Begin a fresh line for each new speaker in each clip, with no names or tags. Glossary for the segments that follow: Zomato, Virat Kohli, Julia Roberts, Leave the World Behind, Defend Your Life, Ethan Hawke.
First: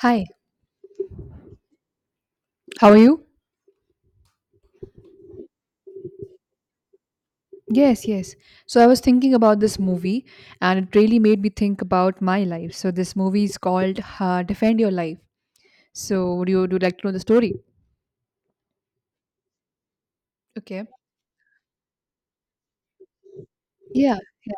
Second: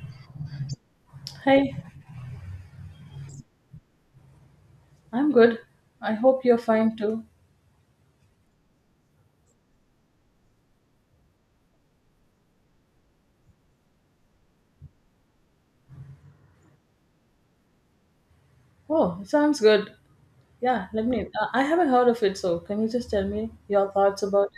Hi,
Hey,
how are you?
I'm good. I hope you're fine too.
Yes, yes. So, I was thinking about this movie and it really made me think about my life. So, this movie is called Defend Your Life. So, would you like to know the story?
Oh, it sounds good.
Okay.
Yeah, let me. I haven't heard of it, so can you just tell me your
Yeah,
thoughts about
yeah.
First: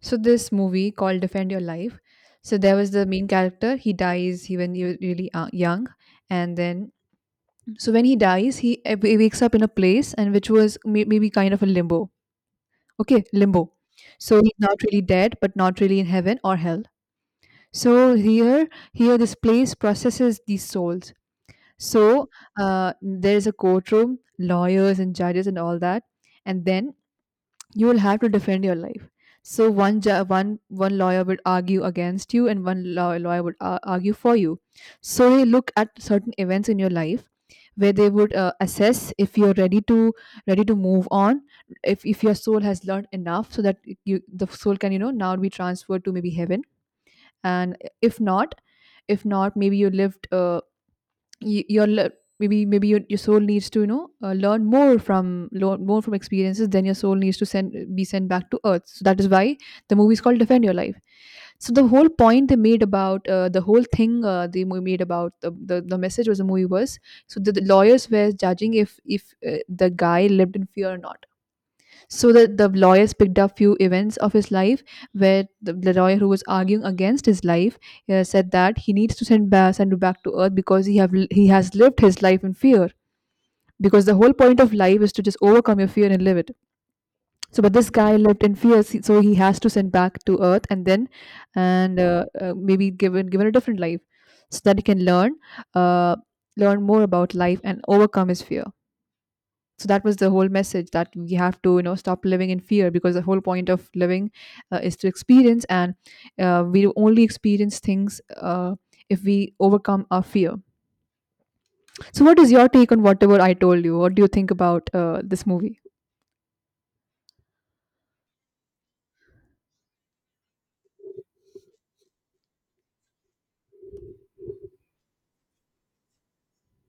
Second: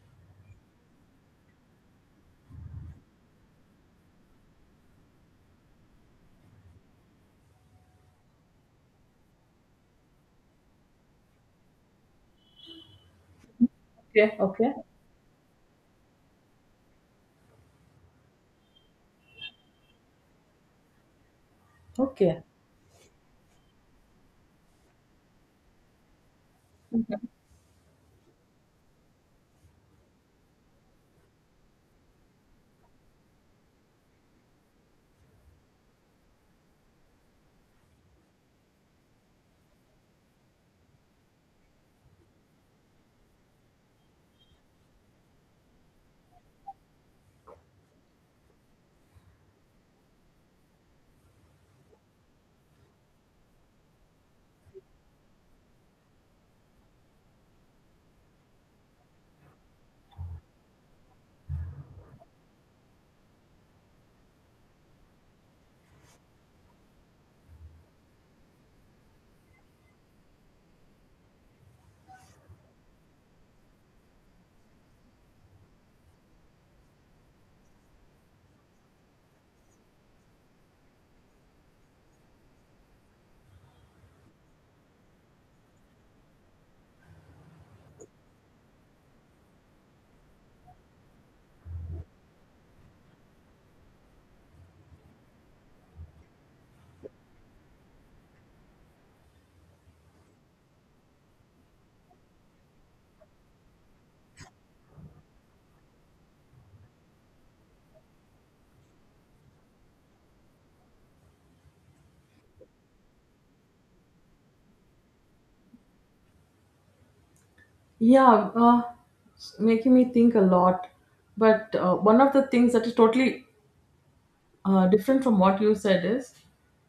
So, this movie called Defend Your Life. So, there was the main character. When he was really young. And then, so when he dies, he wakes up in a place and which was maybe kind of a limbo. Okay, limbo.
it?
So,
Okay,
he's
okay,
not really dead, but not really in heaven or hell. So here, Here this place processes these souls. So
okay.
there's a courtroom, lawyers and judges and all that, and then you will have to defend your life. So one ju- one one lawyer would argue against you, and one lawyer would argue for you. So they look at certain events in your life where they would assess if you're ready to move on if your soul has learned enough so that you the soul can you know now be transferred to maybe heaven and if not maybe you lived y- your le- maybe maybe your soul needs to you know learn more from experiences, then your soul needs to send be sent back to earth. So that is why the movie is called Defend Your Life. So the whole point they made about the whole thing they made about the message, was the movie was so the lawyers were judging if the guy lived in fear or not. So the lawyers picked up few events of his life where the lawyer who was arguing against his life said that he needs to send you back to earth because he has lived his life in fear, because the whole point of life is to just overcome your fear and live it. So but this guy lived in fear so he has to send back to earth, and then and maybe given a different life so that he can learn uh, learn more about life and overcome his fear. So that was the whole message, that we have to you know stop living in fear, because the whole point of living is to experience, and we only experience things if we overcome our fear. So what is your take on whatever I told you? What do you think about this movie?
Yeah, it's making me think a lot. But one of the things that is totally different from what you said is,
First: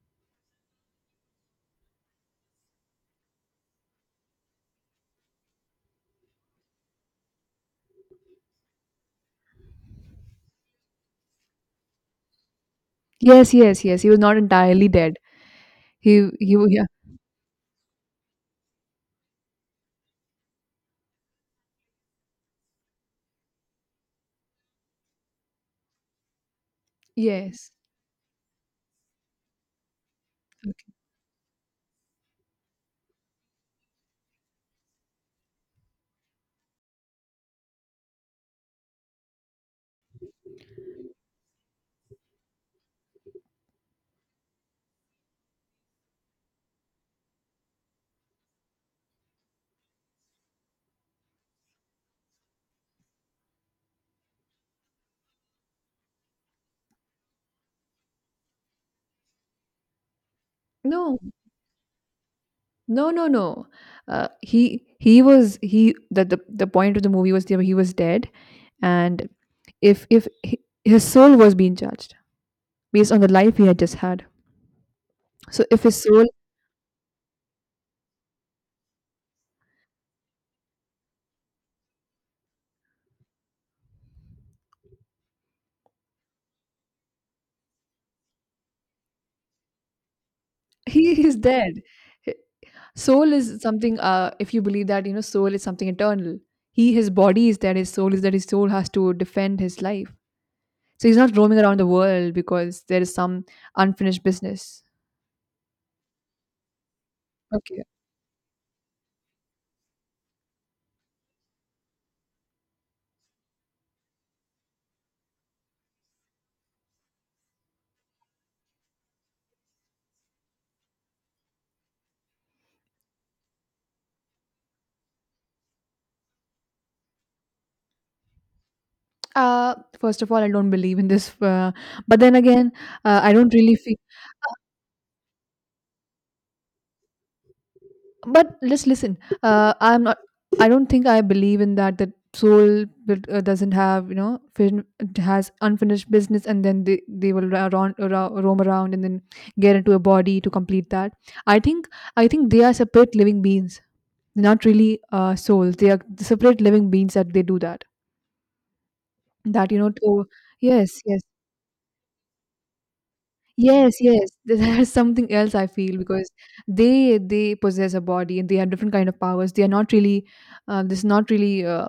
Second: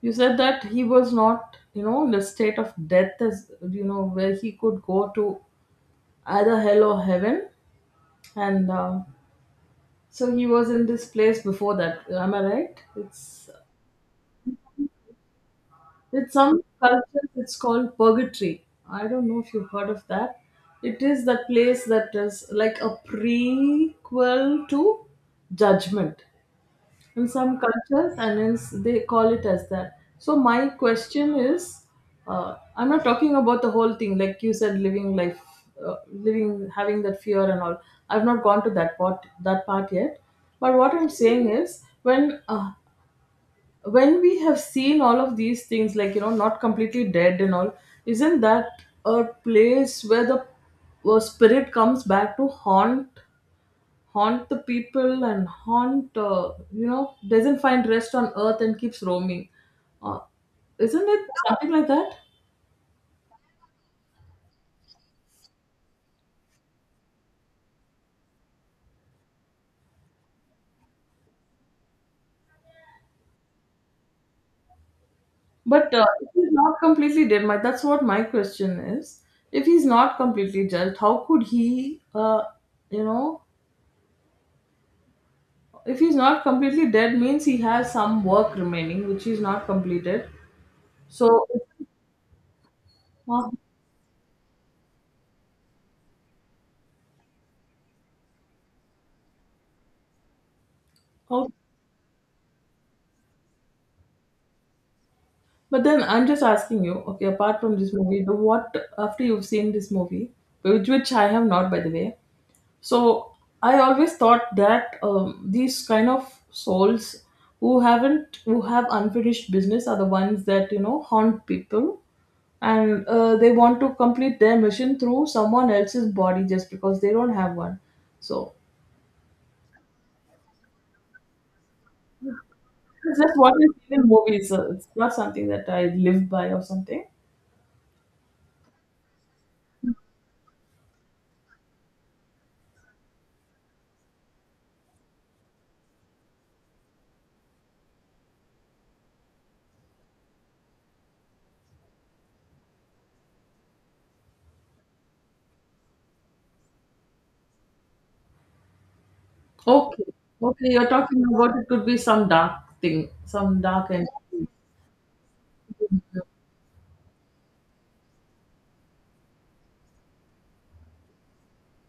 you said that he was not in the state of death, as you know, where he could go to either hell or heaven. And So he was in this place before that. Am I right? It's
Yes. He was not entirely dead. he
it's
he
some culture. It's called purgatory. I don't know if you've heard of that. It is that place that is like a prequel to judgment in
Yeah,
some
yes.
cultures, and they call it as that. So my question is, I'm not talking about the whole thing. Like you said, living life, living, having that fear and all. I've not gone to that part yet. But what I'm saying is, when we have seen all of these things, like, not completely dead and all, isn't that a place where the spirit comes back to haunt the people, and haunt, doesn't find rest on earth and keeps roaming, uh, isn't
no
it something like that?
no no no he he was he The point of the movie was that he was dead, and if he, his soul was being judged based on the life he had just had. So if
But
his soul,
if he's not completely dead, my that's what my question is. If he's not completely dead, how could he you know if he's not completely dead means he has some work remaining which he's not completed.
he is
so
dead. Hi- Soul
uh,
is something. If you believe that, you know, soul is something eternal. His body is dead. His soul has to defend his life. So he's not
how-
roaming around the world because there is some unfinished business.
but then I'm just asking you, okay, apart from
Okay.
this movie, the what after you've seen this movie, which I have not, by the way. So I always thought that these kind of souls who haven't who have unfinished business are the ones that haunt people, and they want to complete their mission through someone else's body just because they don't have one. So,
First of all, I don't believe in this. But then again,
it's
I
just
don't
what you
really
see
feel.
in movies. It's not something that I live by or something.
But let's listen, I'm not. I don't think I believe in that, that soul doesn't have you know it has unfinished business, and then they will roam around, and then get into a body to complete that. I think I think they are separate living beings, not really souls. They are separate living beings that they do that. That you know
Okay.
to,
Okay, you're
yes yes.
talking about it could be some dark thing, some dark
Yes,
and
yes. There's something else I feel, because they possess a body and they have different kind of powers. They are not really uh, this is not really uh,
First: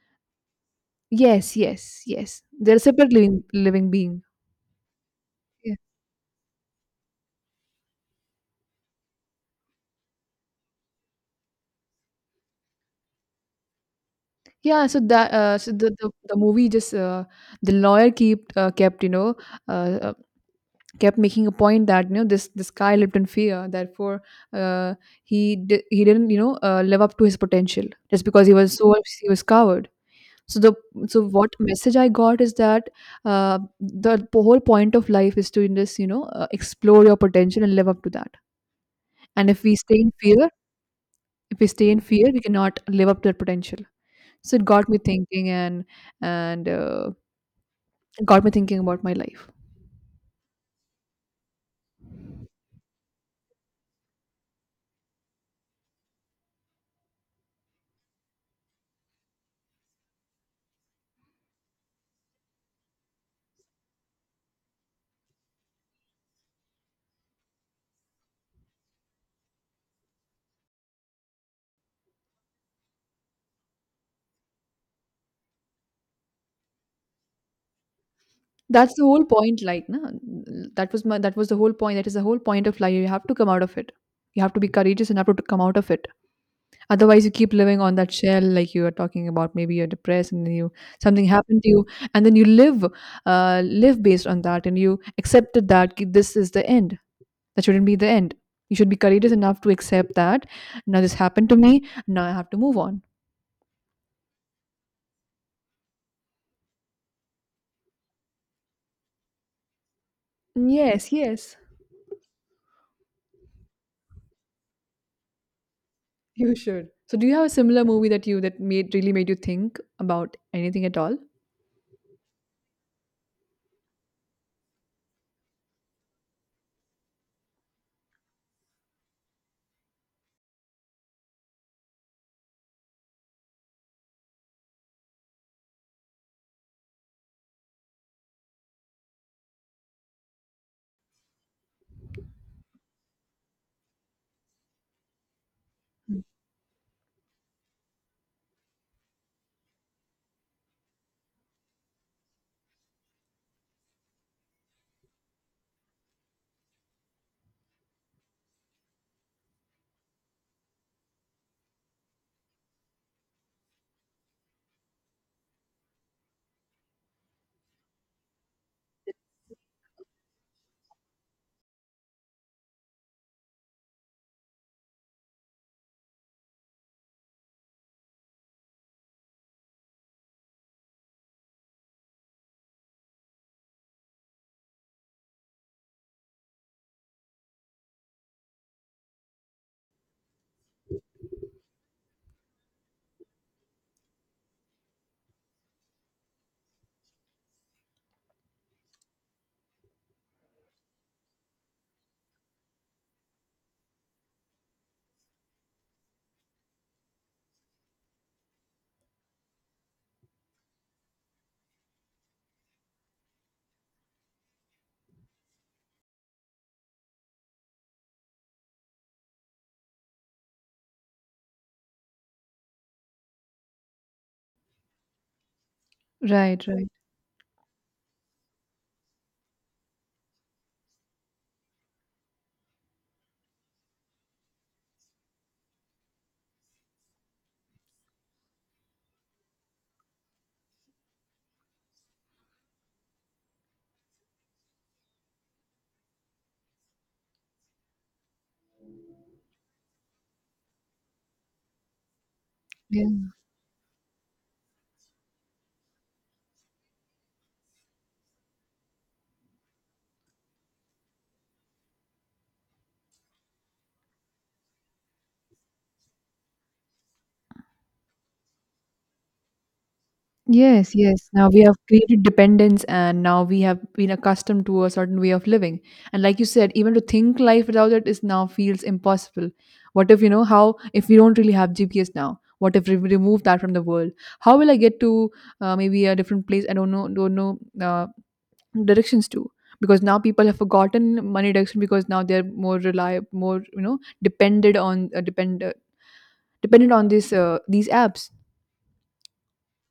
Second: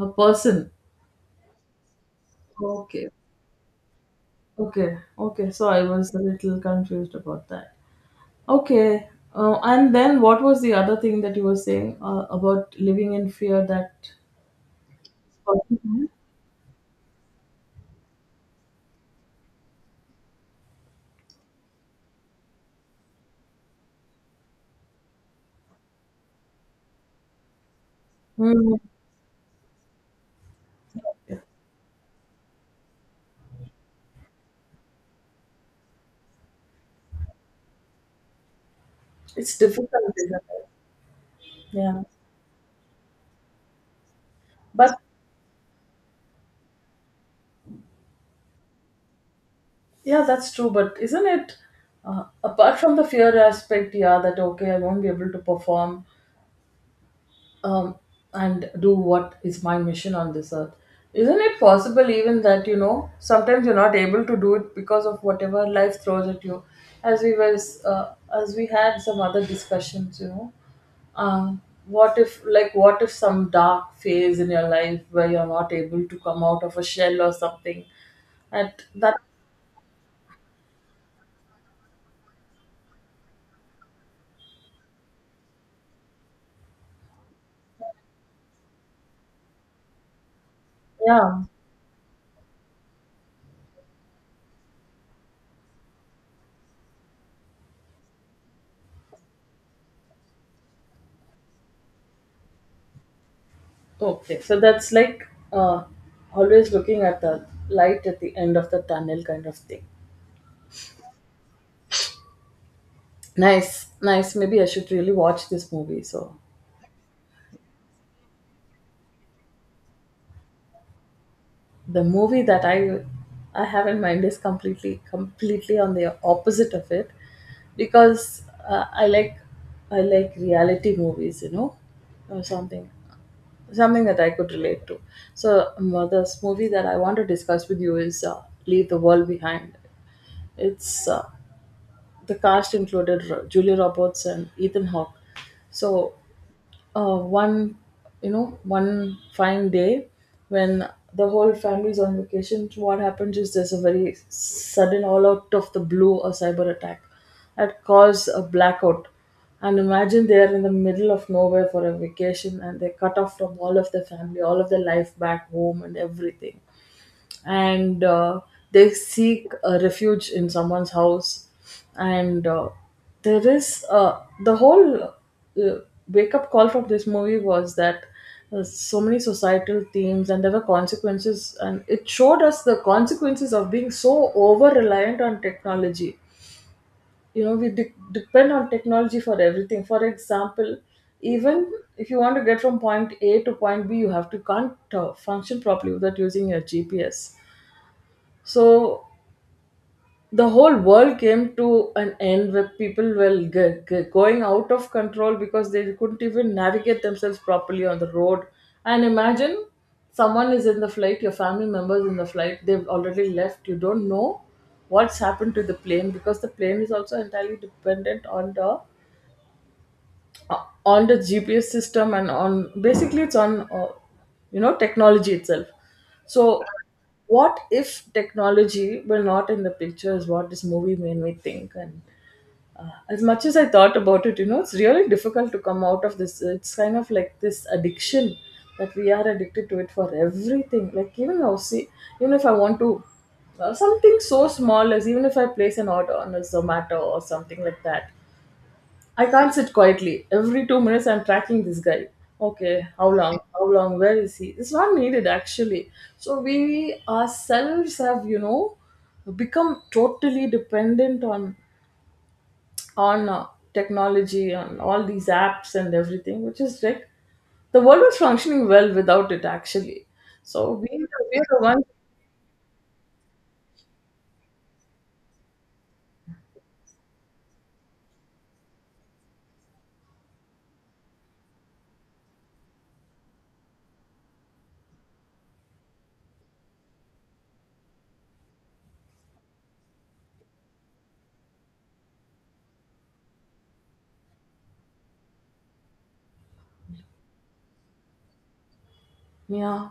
a person.
yes, yes, yes. They're a
Okay.
separate living being.
Okay, okay. So
Yeah.
I was a little confused about that. Okay. And then what was the other thing that you were saying about living in fear that.
Yeah, so that so the movie just the lawyer kept you know uh, uh, kept making a point that you know this guy lived in fear, therefore uh, he didn't you know live up to his potential just because he was
Mm.
so he was coward. So the so what message I got is that whole point of life is to just you know explore your potential and live up to that. And
It's
if we
difficult,
stay in
isn't
fear,
it?
If we stay in
Yeah,
fear, we cannot live up to that potential. So it got me
but
thinking, and and uh, it got me thinking about my life.
yeah, that's true. But isn't it, apart from the fear aspect, yeah, that okay, I won't be able to perform, um, and do what is my mission on this earth. Isn't it possible even that, you know, sometimes you're not able to do it because of whatever life throws at you? As we was, as we had some other discussions, you know, um, what if, like, what if some dark phase in your life where you're not able to come out of a shell or something at
That's the
that.
whole point, like, na? That was the whole point. That is the whole point of life. You have to come out of it. You have to be courageous and have to come out of it. Otherwise, you keep living on that shell, like you are talking about. Maybe you're depressed, and then you something
Yeah.
happened to you, and then you live, live based on that, and you accepted that this is the end. That shouldn't be the end. You should be courageous enough to accept that now this happened to me, now I have to move on.
Okay, so that's like uh, always looking at the light at the end of the tunnel kind of thing.
Yes, yes,
Nice, nice. Maybe I should really watch this movie. So
you should. So, do you have a similar movie that you that made really made you think about anything at all?
the movie that I have in mind is completely on the opposite of it, because I like reality movies, you know, or something that I could relate to. So this movie that I want to discuss with you is Leave the World Behind. It's the cast included Julia Roberts and Ethan Hawke. So
Mm.
uh, one, one fine day, when the whole family's on vacation, what happens is there's a very sudden, all out of the blue, a cyber attack that caused a blackout. And imagine, they're in the middle of nowhere for a vacation, and they're cut off from all of their family, all of their life back home and everything, and they seek a refuge in someone's house, and there is, the whole uh, wake up call from this movie was that, so many societal themes, and there were consequences, and it showed us the consequences of being so over reliant on technology. You know, we depend on technology for everything. For example, even if you want to get from point A to point B, you have to, can't function properly without using your GPS. So the whole world came to an end where people were going out of control because they couldn't even navigate themselves properly on the road. And imagine, someone is in the flight, your family members in the flight, they've already left. You don't know what's happened to the plane because the plane is also entirely dependent on the GPS system, and on, basically, it's on technology itself. So,
Right, right.
what if technology were not in the picture is what this movie made me think. And as much as I thought about it, you know, it's really difficult to come out of this. It's kind of like this addiction that we are addicted to it for everything. Like, even now, see, even if I want to, something so small as even if I place an order on a Zomato or something like that, I can't sit quietly. Every 2 minutes, I'm tracking this guy. Okay, how long? How long? Where is he? It's not needed, actually. So we ourselves have become totally dependent on on uh, technology and all these apps and everything, which is like the world was functioning well without it, actually. So we
Yes, yes.
we are
Now
the
we have
ones.
created dependence, and now we have been accustomed to a certain way of living. And like you said, even to think life without it is now feels impossible. What if, you know, how if we don't really have GPS now? What if we remove that from the world? How will I get to maybe a different place? I don't know, directions to, because now people have forgotten money direction, because now they're more reliable, more you know, depended on depend dependent on this these apps.
Yeah,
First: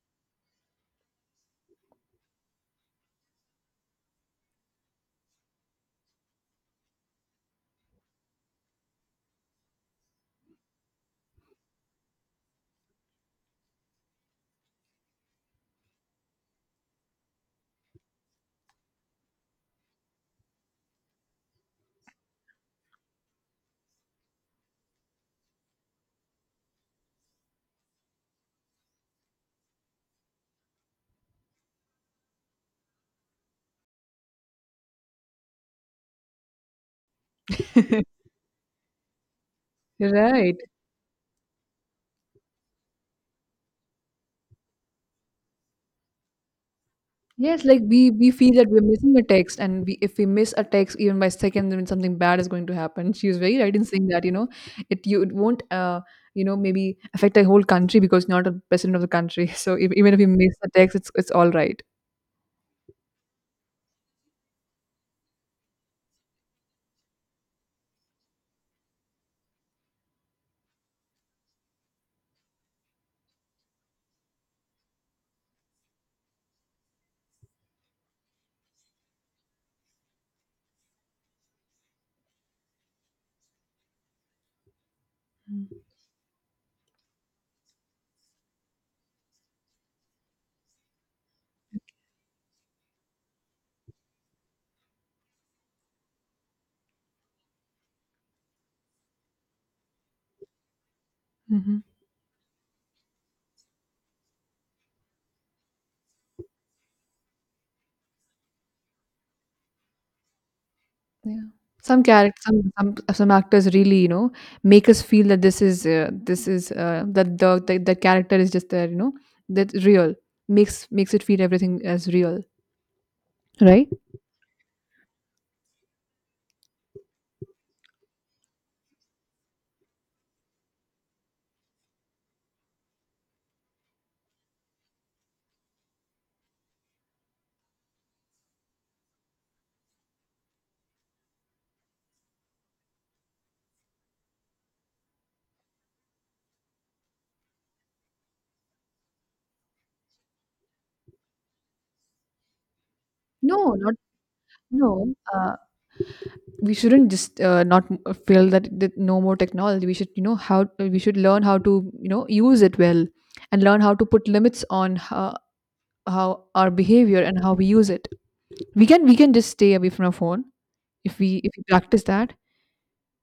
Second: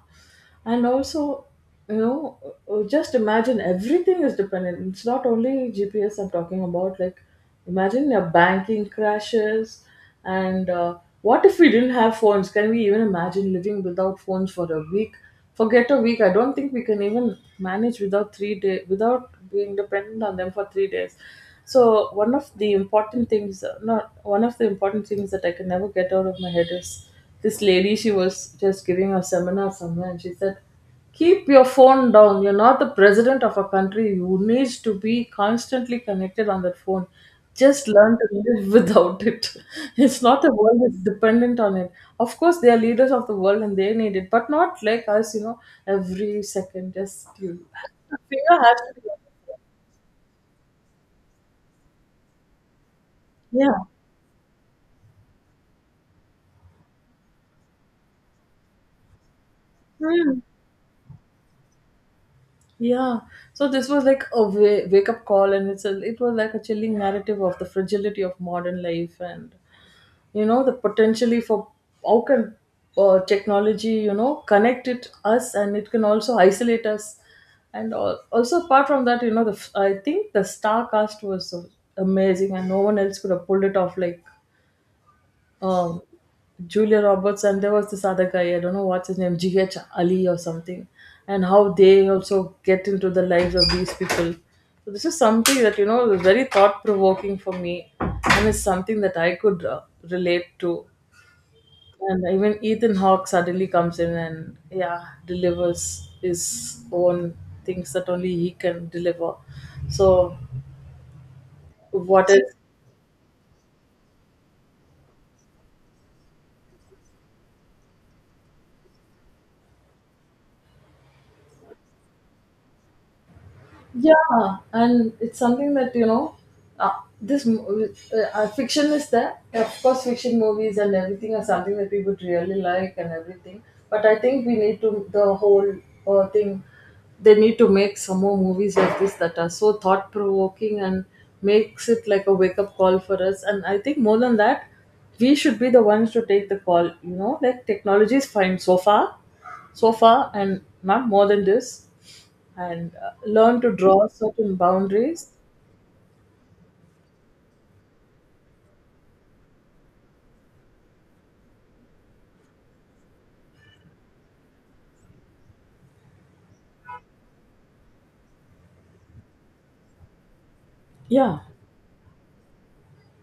and also, you know, just imagine, everything is dependent. It's not only GPS I'm talking about. Like, imagine your banking crashes, and what if we didn't have phones? Can we even imagine living without phones for a week? Forget a week. I don't think we can even manage without 3 day, without being dependent on them for 3 days. So one of the important things, not one of the important things that I can never get out of my head is. This lady, she was just giving a seminar somewhere, and she said, "Keep your phone down. You're not the president of a country. You need to be constantly connected on that phone. Just learn to live without it. It's not the
Right.
world that's dependent on it. Of course, they are leaders of the world and they need it, but not like us. You know, every second, just you,
Yes, like we
the
we feel
finger
that
has
we're
to be."
missing a text, and we, if we miss a text even by seconds, then something bad is going to happen. She was very right in
Yeah.
saying that you know, it you it won't you know maybe affect the whole country, because you're not a president of the country. So if, even if you
Hmm.
miss a text, it's all right.
Yeah, so this was like a wake up call, and it was like a chilling narrative of the fragility of modern life, and you know the potentially for how can technology connect it us, and it can also isolate us, and also, apart from that, I think the star cast was so amazing, and no one else could have pulled it off like, um, Julia Roberts, and there was this other guy, I don't know what's his name, GH Ali or something, and how they also get into the lives of these people. So, this is something that was very thought provoking for me, and it's something that I could, relate to.
Mm-hmm.
And even Ethan Hawke suddenly comes in and, yeah, delivers his own things that only he can deliver. So,
Yeah, some
what
characters,
is
some actors really you know make us feel that this is that the character is just there, you know, that real, makes it feel everything as real, right?
yeah, and it's something uh, fiction is there. Of course, fiction movies and everything are something that we would really like and everything. But I think we need to the whole thing. They need to make some more movies like this that are so thought provoking and makes it like a wake up call for us. And I think more than that, we should be the ones to take the call. You know, like, technology is fine so far, so far, and not more than this, and learn to
No, not
draw certain
no.
boundaries.
We shouldn't just not m- feel that, no more technology. We should you know how we should learn how to you know use it well, and learn how to put limits on how our behavior and how we use it. We can just stay away from our phone if we
Yeah,
if we practice that.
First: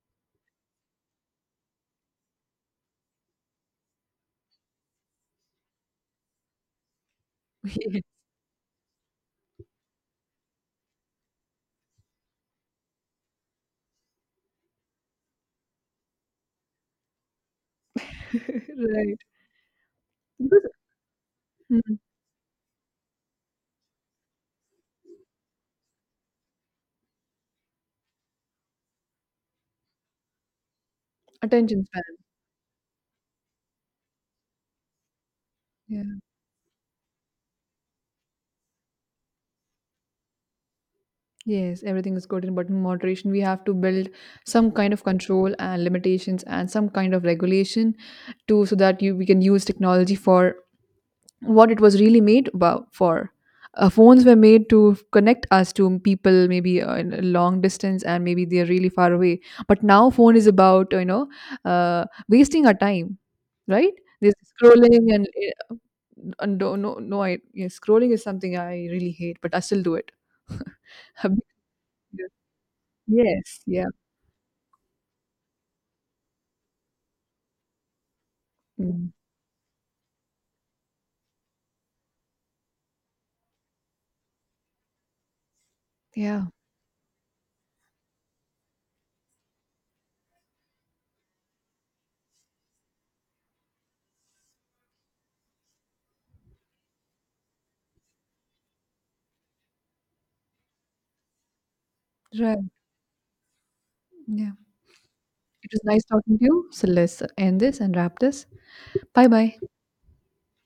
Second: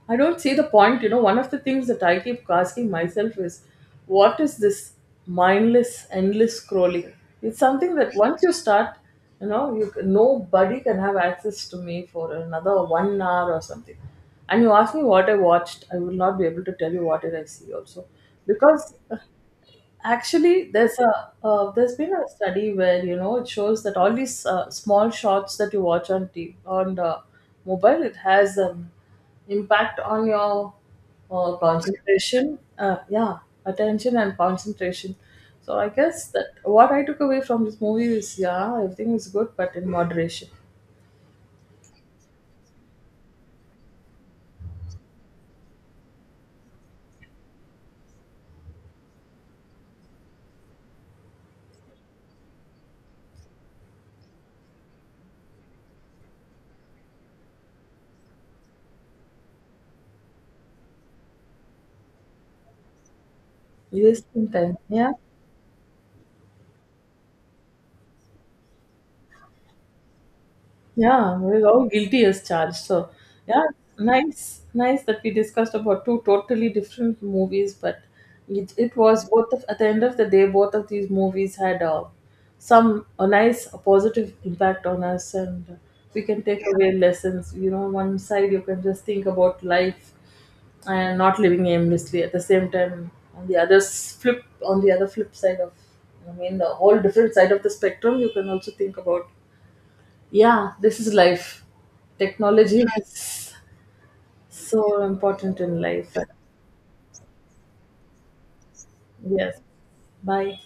I don't see the point. You know, one of the things that I keep asking myself is, what is this mindless, endless scrolling? It's something
Yeah.
that once you start, you know, you can, nobody can have access to me for another 1 hour or something. And you ask me what I watched, I will not be able to tell you what did I see also, because
Right,
actually,
because.
there's a uh, there's
Mm,
been a study where it shows that all these small shots that you watch on TV, on the mobile, it has an impact on your
attention span.
concentration, yeah, attention and concentration. So I
Yeah,
guess that what I took away from this movie is, yeah, everything is good but in moderation.
yes, everything is good in but in moderation. We have to build some kind of control and limitations and some kind of regulation too, so that you we can use technology for what it was really made about for. Phones were made to connect us to people maybe in a long distance and maybe they're really far away. But now phone is about you know wasting our time, right?
Yes,
This
intense.
scrolling, and, no. I, yeah, scrolling is something I really hate, but I still do it.
Yeah, we're all guilty as charged. So,
Yes,
yeah,
yeah,
nice, nice that we discussed about two totally different movies, but it
mm,
was both of, at the end of the day, both of these movies had some a nice a positive impact on us, and we can
yeah,
take away lessons. You know, one side you can just think about life and not living aimlessly. At the same time, on the on the other flip side of, I mean, the whole different side of the spectrum, you can also think about, yeah, this is life.
right,
Technology is
yeah.
so important
It was
in
nice
life.
talking to you. So let's end this and wrap this. Bye bye.
Yes. Bye.